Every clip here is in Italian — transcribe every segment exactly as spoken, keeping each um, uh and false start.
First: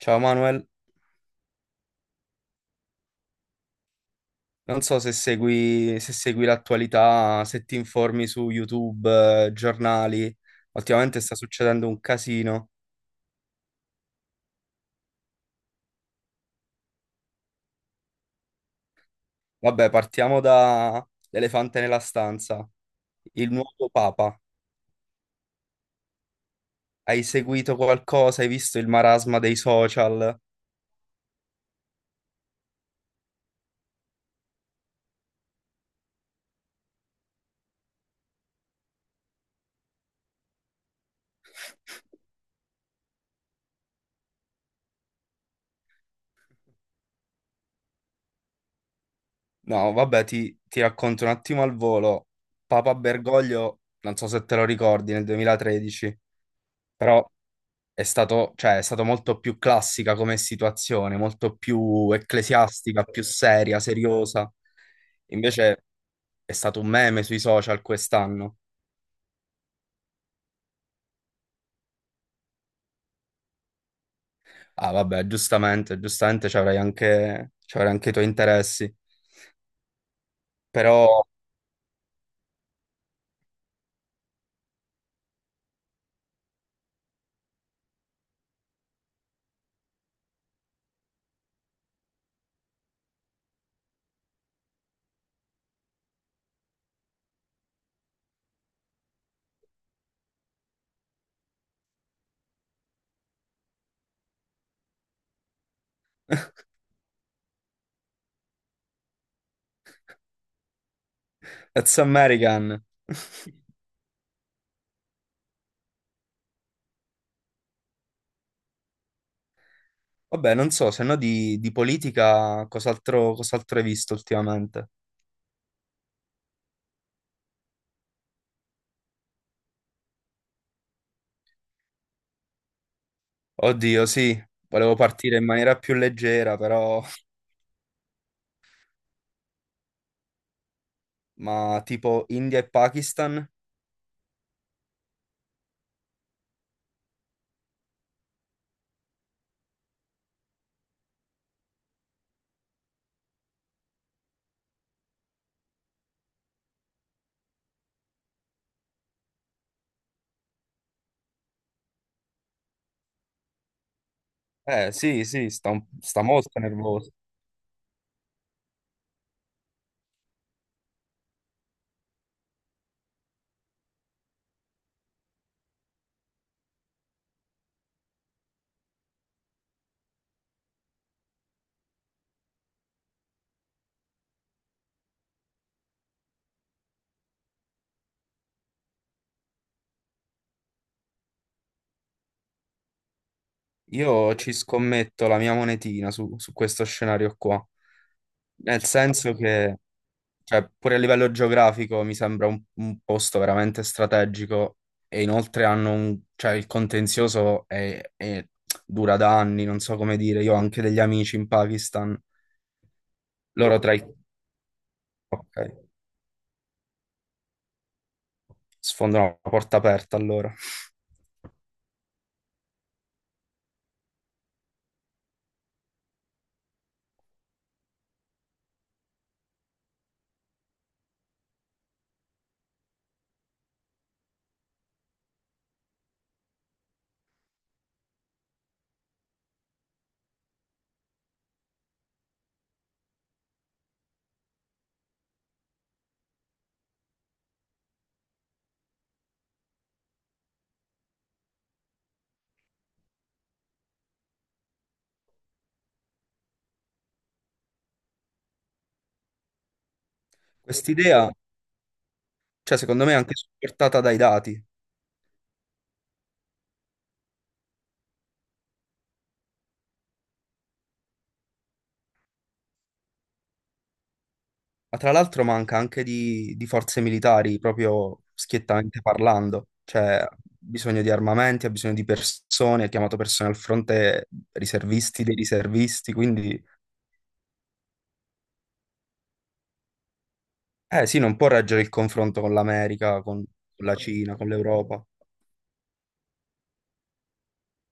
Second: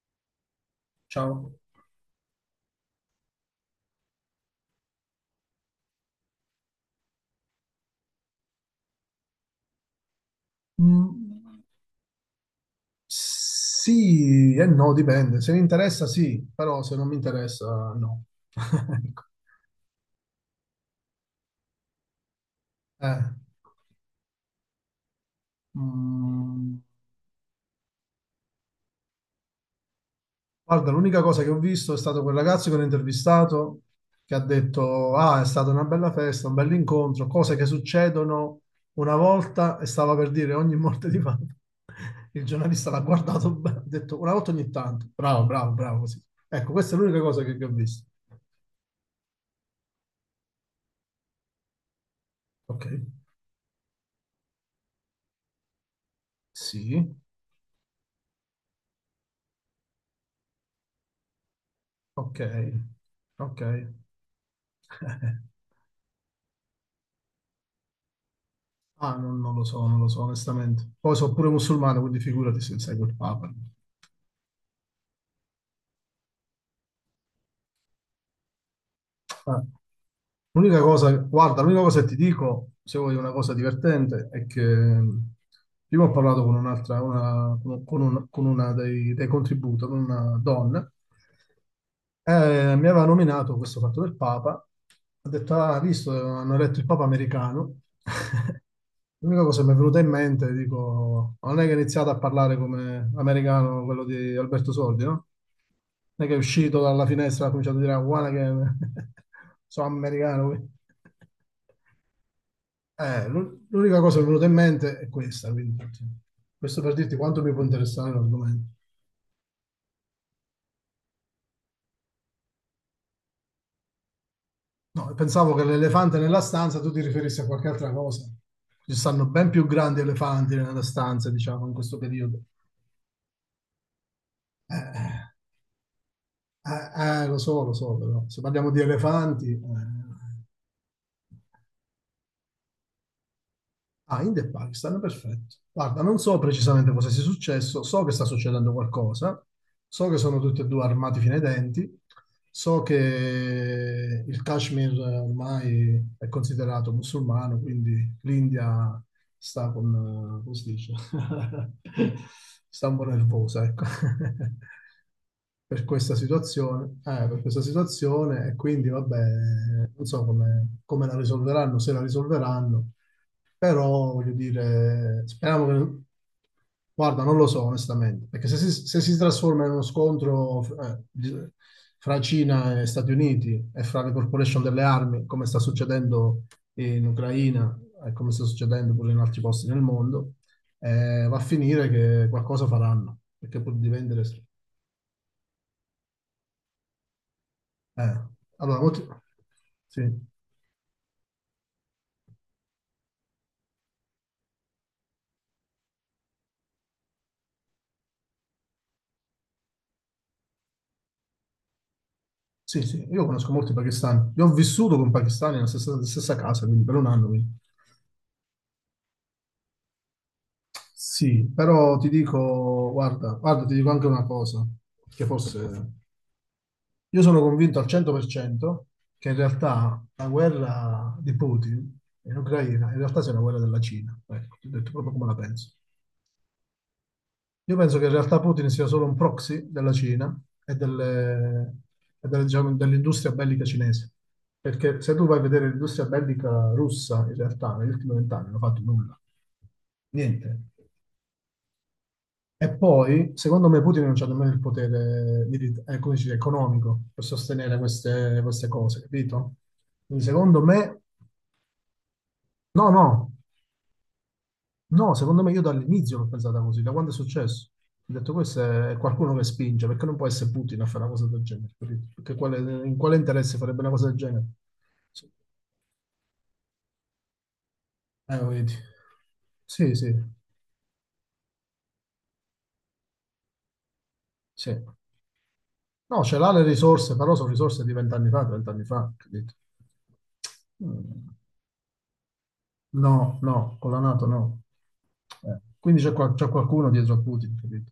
Ciao Manuel, Ciao. non so se segui, se segui l'attualità, se ti informi su YouTube, eh, giornali. Ultimamente sta Mm, succedendo un casino. sì e no, dipende. Se mi interessa sì, però se non mi interessa no. Ecco. Vabbè, partiamo da l'elefante nella stanza, Eh. il nuovo Papa. Mm, Hai seguito qualcosa? Hai visto il marasma dei social? guarda, l'unica cosa che ho visto è stato quel ragazzo che ho intervistato che ha detto, ah, è stata una bella festa, un bel incontro, cose che succedono una volta e stava per dire ogni morte di Papa. Il giornalista l'ha guardato bene, ha detto una volta ogni tanto. Bravo, bravo, bravo, così. Ecco, questa è l'unica cosa che, che ho visto. No, vabbè, ti, ti racconto un attimo al volo. Ok, Papa Bergoglio, non so se te lo ricordi, nel duemilatredici, sì. però è stato, cioè, è stato molto più classica come situazione, molto più Okay, ecclesiastica, più seria, okay. seriosa. Invece è stato un meme sui social quest'anno. Ah, non non lo so, non lo so onestamente. Poi so' pure musulmano, quindi figurati se seguo il Papa. Ah, vabbè, giustamente, giustamente ci avrai anche, ci avrai anche i tuoi interessi. Eh. L'unica Però, cosa guarda, l'unica cosa che ti dico, se vuoi una cosa divertente, è che mh, prima ho parlato con un'altra una con con un con una dei dei contributor, con una donna eh, mi aveva nominato questo fatto del Papa, ha detto: "Ah, hai visto, hanno eletto il Papa americano." L'unica cosa che mi è venuta in mente, dico, ma non è che ha iniziato a parlare come americano quello di Alberto Sordi, no? Non è che è uscito dalla finestra e ha cominciato a dire, "Ah, guarda che sono americano, quindi". that's American. Eh, l'u- l'unica cosa che mi è venuta in mente è questa, quindi, questo per dirti quanto mi può interessare l'argomento. Vabbè, non so, se no di, di politica cos'altro cos'altro hai visto ultimamente? No, pensavo che l'elefante nella stanza tu ti riferissi a qualche altra cosa. Ci stanno ben più grandi elefanti nella stanza, diciamo, in questo periodo. Oddio, sì, volevo Eh. partire in maniera più leggera, Eh, però. eh, lo so, lo so, però se parliamo di elefanti. Eh. Ma tipo India e Pakistan? Ah, India e Pakistan, perfetto. Guarda, non so precisamente cosa sia successo, so che sta succedendo qualcosa, so che sono tutti e due armati fino ai denti, so che il Kashmir ormai è considerato musulmano, quindi l'India sta con, eh, come si dice, sta un po' nervosa, ecco. Eh sì, sì, sta, Per un- questa sta molto situazione, nervoso. eh, per questa situazione e quindi vabbè, non so come, come la risolveranno, se la risolveranno, però, voglio dire, speriamo che... Guarda, non lo so onestamente, perché se si, se si trasforma in uno scontro eh, di- fra Cina e Stati Uniti e fra le corporation delle armi, come sta succedendo in Ucraina e come sta succedendo pure in altri posti nel mondo, eh, va a finire che qualcosa faranno, perché pur di vendere. Io ci scommetto la mia monetina su, su questo scenario qua, Eh. Allora, nel molti- senso che, sì, cioè, pure a livello geografico mi sembra un, un posto veramente strategico e inoltre hanno un, cioè, il contenzioso è, è- dura da anni, non so come dire, io ho anche degli amici in Pakistan, sì, sì, io conosco molti loro tra i. pakistani, io ho vissuto con pakistani Ok, nella stessa, stessa casa, quindi per un anno. Quindi. sfondano la porta aperta allora. Sì, però ti dico, guarda, guarda, ti dico anche una cosa, che forse io sono convinto al cento per cento che in realtà la guerra di Putin in Ucraina in realtà sia una guerra della Cina, ecco, ti ho detto proprio come la penso. Io penso che in realtà Putin sia solo un proxy della Cina e delle- e delle, diciamo, dell'industria bellica cinese, perché se tu vai a vedere l'industria bellica russa, in realtà negli ultimi vent'anni non ha fatto nulla, niente. E poi, secondo me, Putin non c'ha nemmeno il potere mili- eh, come si dice, economico per sostenere queste, queste cose, capito? Quindi, secondo me, Quest'idea, cioè, no, secondo me è no, anche supportata dai dati. no, secondo me io dall'inizio l'ho pensata così, da quando è successo. Ho detto, questo è qualcuno che spinge, perché non può essere Putin a fare una cosa del genere, capito? Perché quale- in quale interesse farebbe una cosa del genere? Ma tra Sì. l'altro manca anche di, di forze militari, proprio Eh, lo vedi. schiettamente parlando. Sì, Cioè, sì, ha bisogno di armamenti, ha bisogno di persone, ha chiamato persone al fronte, sì. riservisti dei riservisti, No, ce l'ha quindi le risorse, però sono risorse di vent'anni fa, trent'anni fa, capito? eh sì, Mm. non può reggere il confronto con l'America, No, con no, con con la la NATO Cina, con no. l'Europa. Eh, quindi c'è qua- c'è qualcuno dietro a Putin, capito?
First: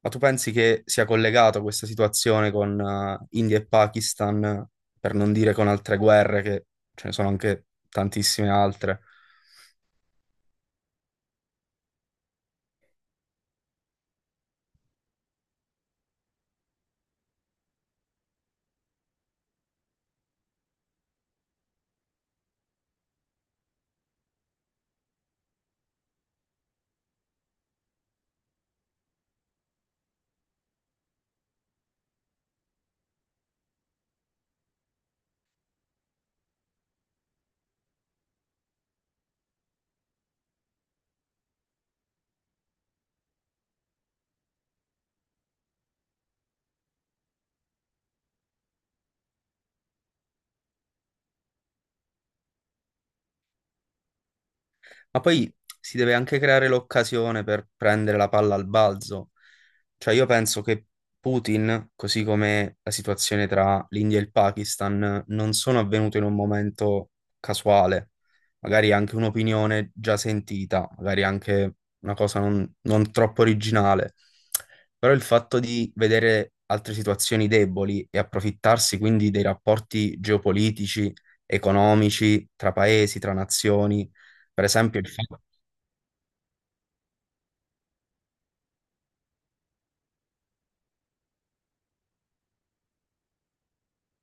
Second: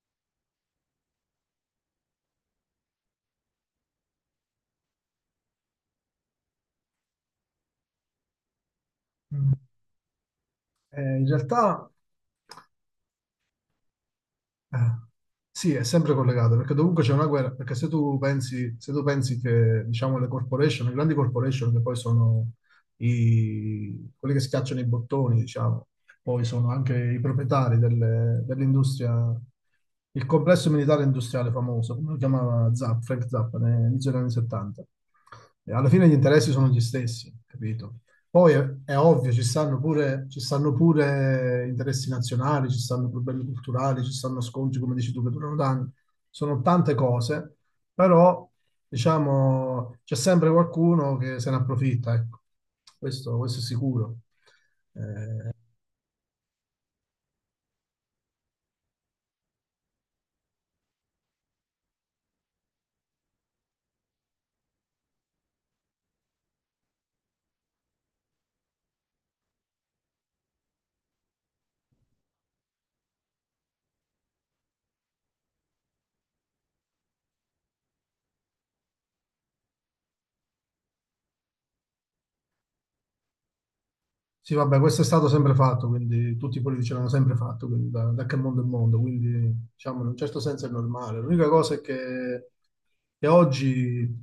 Ma tu pensi che sia collegato questa situazione con eh, India e Pakistan, per non dire con altre guerre, che ce ne sono anche tantissime altre? Eh, in realtà eh, sì, è sempre collegato, perché dovunque c'è una guerra, perché se tu pensi, se tu pensi che diciamo, le corporation, le grandi corporation che poi sono i, quelli che schiacciano i bottoni, diciamo, poi sono anche i proprietari delle- dell'industria, il complesso militare industriale famoso, come lo chiamava Zapp, Frank Zappa, all'inizio degli anni settanta. E alla fine gli interessi sono gli stessi, capito? Poi è, è ovvio, ci stanno pure, ci stanno pure interessi nazionali, ci stanno problemi culturali, ci stanno scontri, come dici tu, che durano da anni. Sono tante cose, però diciamo c'è sempre qualcuno che se ne approfitta, ecco. Questo, questo è sicuro. Ma poi si deve anche creare l'occasione per prendere la palla al balzo. Cioè io penso che Putin, così come la situazione tra l'India e il Pakistan, non sono avvenute in un momento casuale. Magari anche un'opinione già sentita, magari anche una cosa non, non troppo originale. Però il fatto di vedere altre situazioni deboli e approfittarsi quindi dei rapporti geopolitici, economici, tra paesi, tra nazioni Sì, per vabbè, questo esempio, è il stato fatto. sempre fatto, quindi tutti i politici l'hanno sempre fatto, quindi da, da che mondo è mondo, quindi diciamo in un certo senso è normale. L'unica cosa è che che oggi,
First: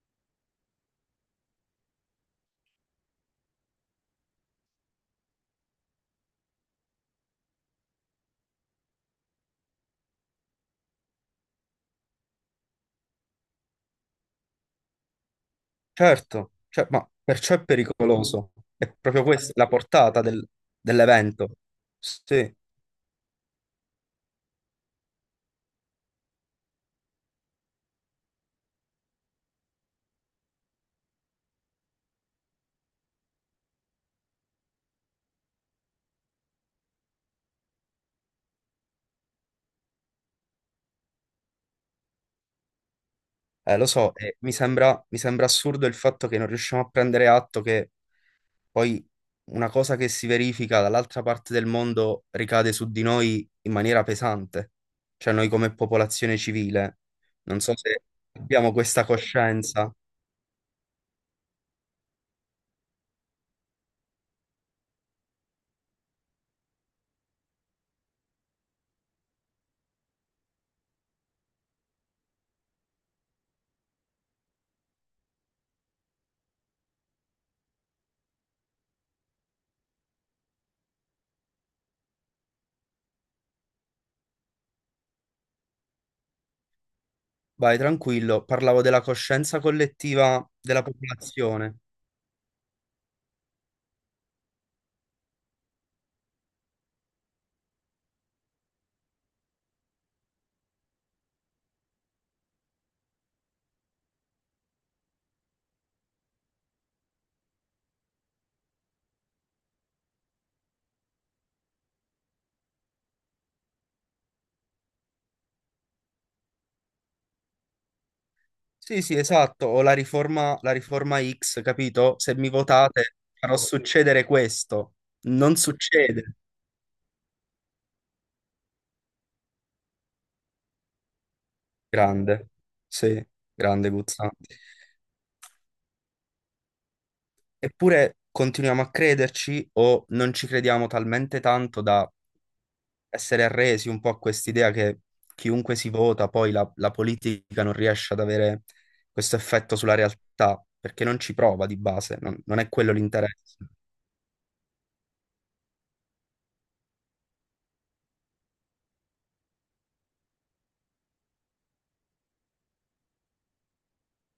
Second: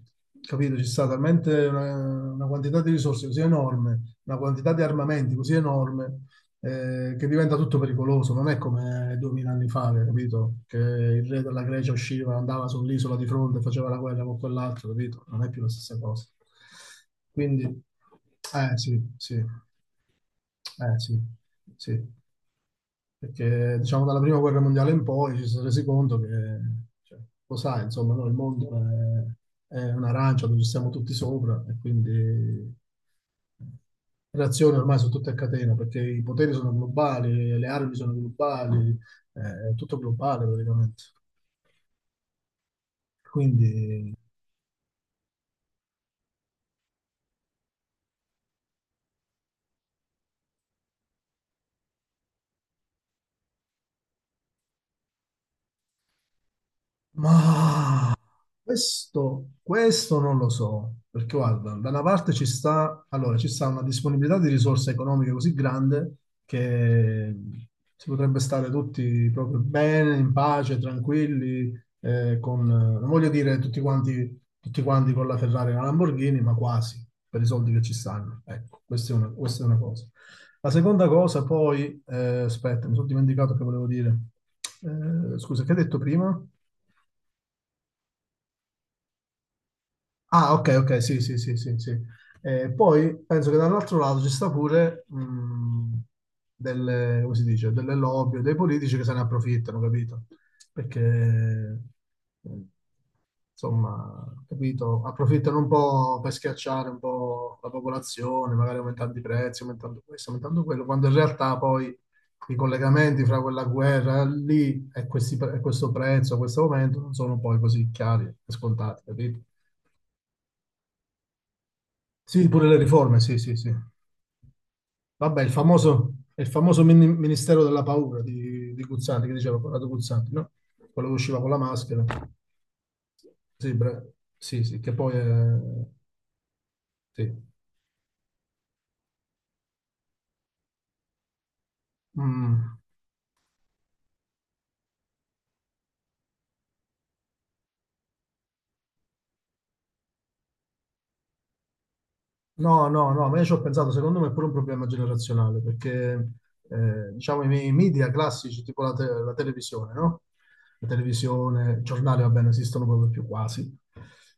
capito, ci sta talmente una, una quantità di risorse così enorme, una quantità di armamenti così enorme, eh, che diventa tutto pericoloso. Non è come duemila anni fa, che, capito, che il re della Grecia usciva, andava sull'isola di fronte, e faceva la guerra con quell'altro, capito? Non è più la stessa cosa. Certo, cioè, ma perciò è Quindi, pericoloso. eh È sì, proprio sì, eh questa la portata del- sì, dell'evento. sì, Sì, perché diciamo dalla prima guerra mondiale in poi ci si è resi conto che, cioè, lo sai, insomma, no, il mondo è, è un'arancia dove ci siamo tutti sopra e quindi eh, le azioni ormai sono tutte a catena perché i poteri sono globali, le armi sono globali, eh, è tutto globale praticamente. eh, lo Quindi. so, e mi sembra, mi sembra assurdo il fatto che non riusciamo a prendere atto che poi una cosa che si verifica dall'altra parte del mondo ricade su di noi in maniera pesante. Cioè noi come popolazione civile. Non so se Ma abbiamo questa questo, coscienza. questo non lo so, perché guarda, da una parte ci sta, allora, ci sta una disponibilità di risorse economiche così grande che si potrebbe stare tutti proprio bene, in pace, tranquilli, eh, con, non voglio dire tutti quanti, tutti quanti con la Ferrari e la Lamborghini, ma quasi, per i soldi che ci stanno. Ecco, questa è una, questa è una cosa. La seconda cosa, poi, eh, aspetta, mi sono dimenticato che volevo dire. Eh, scusa, che hai detto prima? Vai, tranquillo, parlavo della coscienza collettiva Ah, ok, della ok, sì, sì, sì, sì, popolazione. sì. Eh, poi penso che dall'altro lato ci sta pure mh, delle, come si dice, delle lobby, o dei politici che se ne approfittano, capito? Perché, eh, insomma, capito, approfittano un po' per schiacciare un po' la popolazione, magari aumentando i prezzi, aumentando questo, aumentando quello, quando in realtà poi i collegamenti fra quella guerra lì e, questi pre- e questo prezzo, questo aumento non sono poi così chiari e Sì, scontati, sì, capito? esatto, o la riforma, la riforma X, capito? Se Sì, mi pure le votate riforme, sì, sì, farò sì. succedere questo. Vabbè, il Non famoso, succede. il famoso mini- Ministero della Paura di, di Guzzanti, che diceva Corrado Guzzanti, no? Quello che usciva con la maschera. Grande, sì, Sì, grande bra- Guzzanti. sì, sì, che poi è. Sì. Eppure continuiamo a crederci o non ci crediamo talmente tanto da Mm. essere arresi un po' a quest'idea che chiunque si vota, poi la, la politica non riesce ad avere questo effetto sulla realtà, perché non ci prova di base, non non è No, quello no, no, ma io ci l'interesse. ho pensato, secondo me è pure un problema generazionale, perché eh, diciamo i miei media classici, tipo la, te- la televisione, no? La televisione, i giornali, va bene, esistono proprio più quasi.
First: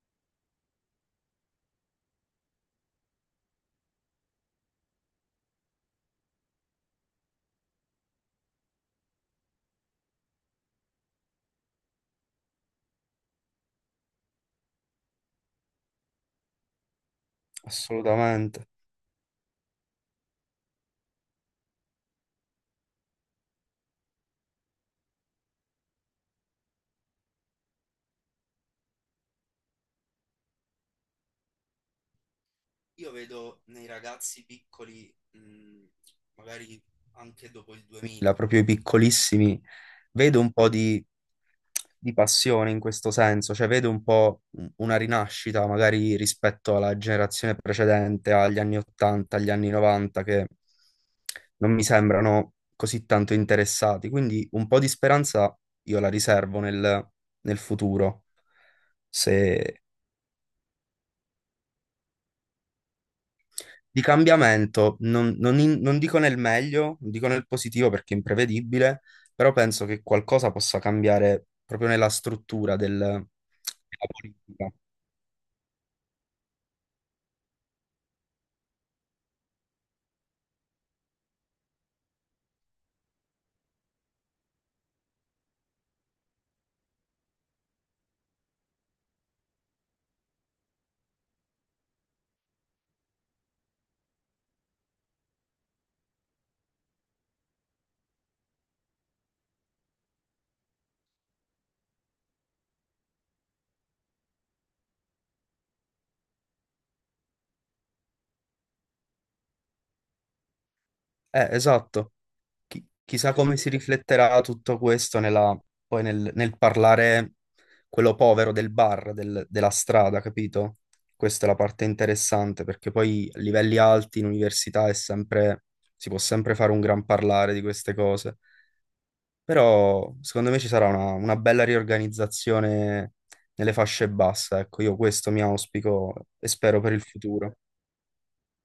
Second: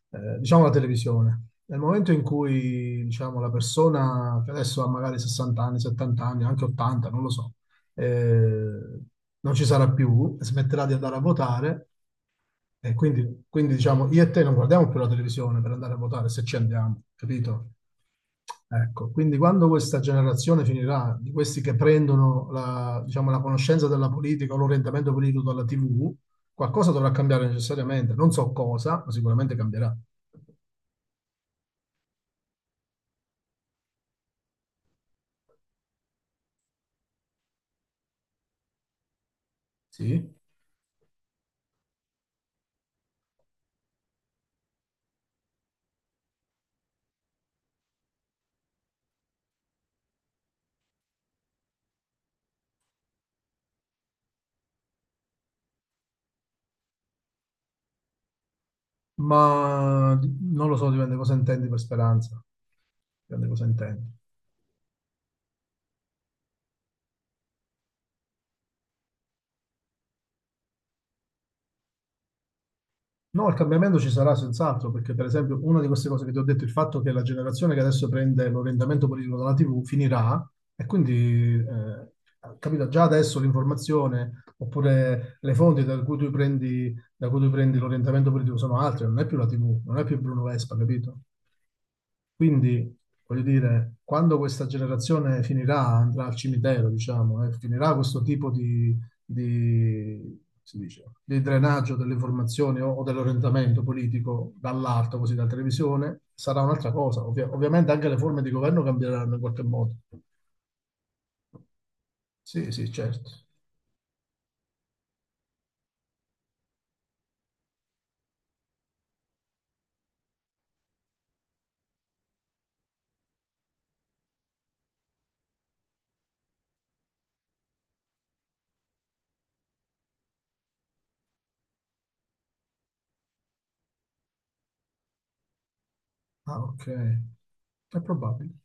Eh, diciamo la televisione. Nel momento in cui, diciamo, la persona che adesso ha magari sessanta anni, settanta anni, anche ottanta, non lo so, eh, non ci sarà più, smetterà di andare a votare, e quindi, quindi, diciamo, io e te non guardiamo più la televisione per andare a votare se ci andiamo, capito? Assolutamente. Ecco, quindi quando questa generazione finirà, di questi che prendono la, diciamo, la conoscenza della politica o l'orientamento politico dalla T V, qualcosa dovrà cambiare necessariamente. Non so cosa, ma sicuramente cambierà. Io vedo nei ragazzi piccoli, mh, magari anche dopo il duemila, proprio i piccolissimi, Sì, vedo un po' di, di passione in questo senso, cioè vedo un po' un- una rinascita magari rispetto alla generazione precedente, agli anni ottanta, agli anni novanta, che non mi sembrano così tanto interessati. Quindi un po' di speranza io la riservo nel, nel, futuro, ma di- non lo so, dipende cosa intendi per speranza. Dipende cosa di intendi. cambiamento, non, non in- non dico nel meglio, non dico nel positivo perché è imprevedibile, però penso che qualcosa possa cambiare proprio nella struttura del- No, della il cambiamento ci sarà politica. senz'altro, perché per esempio una di queste cose che ti ho detto, il fatto che la generazione che adesso prende l'orientamento politico dalla T V finirà e quindi, eh, capito, già adesso l'informazione oppure le fonti da cui tu prendi, da cui tu prendi l'orientamento politico sono altre, non è più la tivù, non è più Bruno Vespa, capito? Quindi, voglio dire, quando questa generazione finirà, andrà al cimitero, diciamo, e finirà questo tipo di, di, si dice, di drenaggio delle informazioni o, o dell'orientamento politico dall'alto, così dalla televisione, sarà un'altra cosa. Ovvia- ovviamente anche le forme di governo cambieranno in qualche modo. Eh, esatto. Sì, Chi- sì, certo. chissà come si rifletterà tutto questo nella- poi nel, nel parlare quello povero del bar, del- della strada, capito? Questa è la parte interessante perché poi a livelli alti in università è sempre, si può sempre fare un gran parlare di queste cose. Però secondo me ci sarà una, una, bella riorganizzazione nelle fasce basse, ecco, io questo mi auspico e Ah, spero ok. per il futuro. È probabile.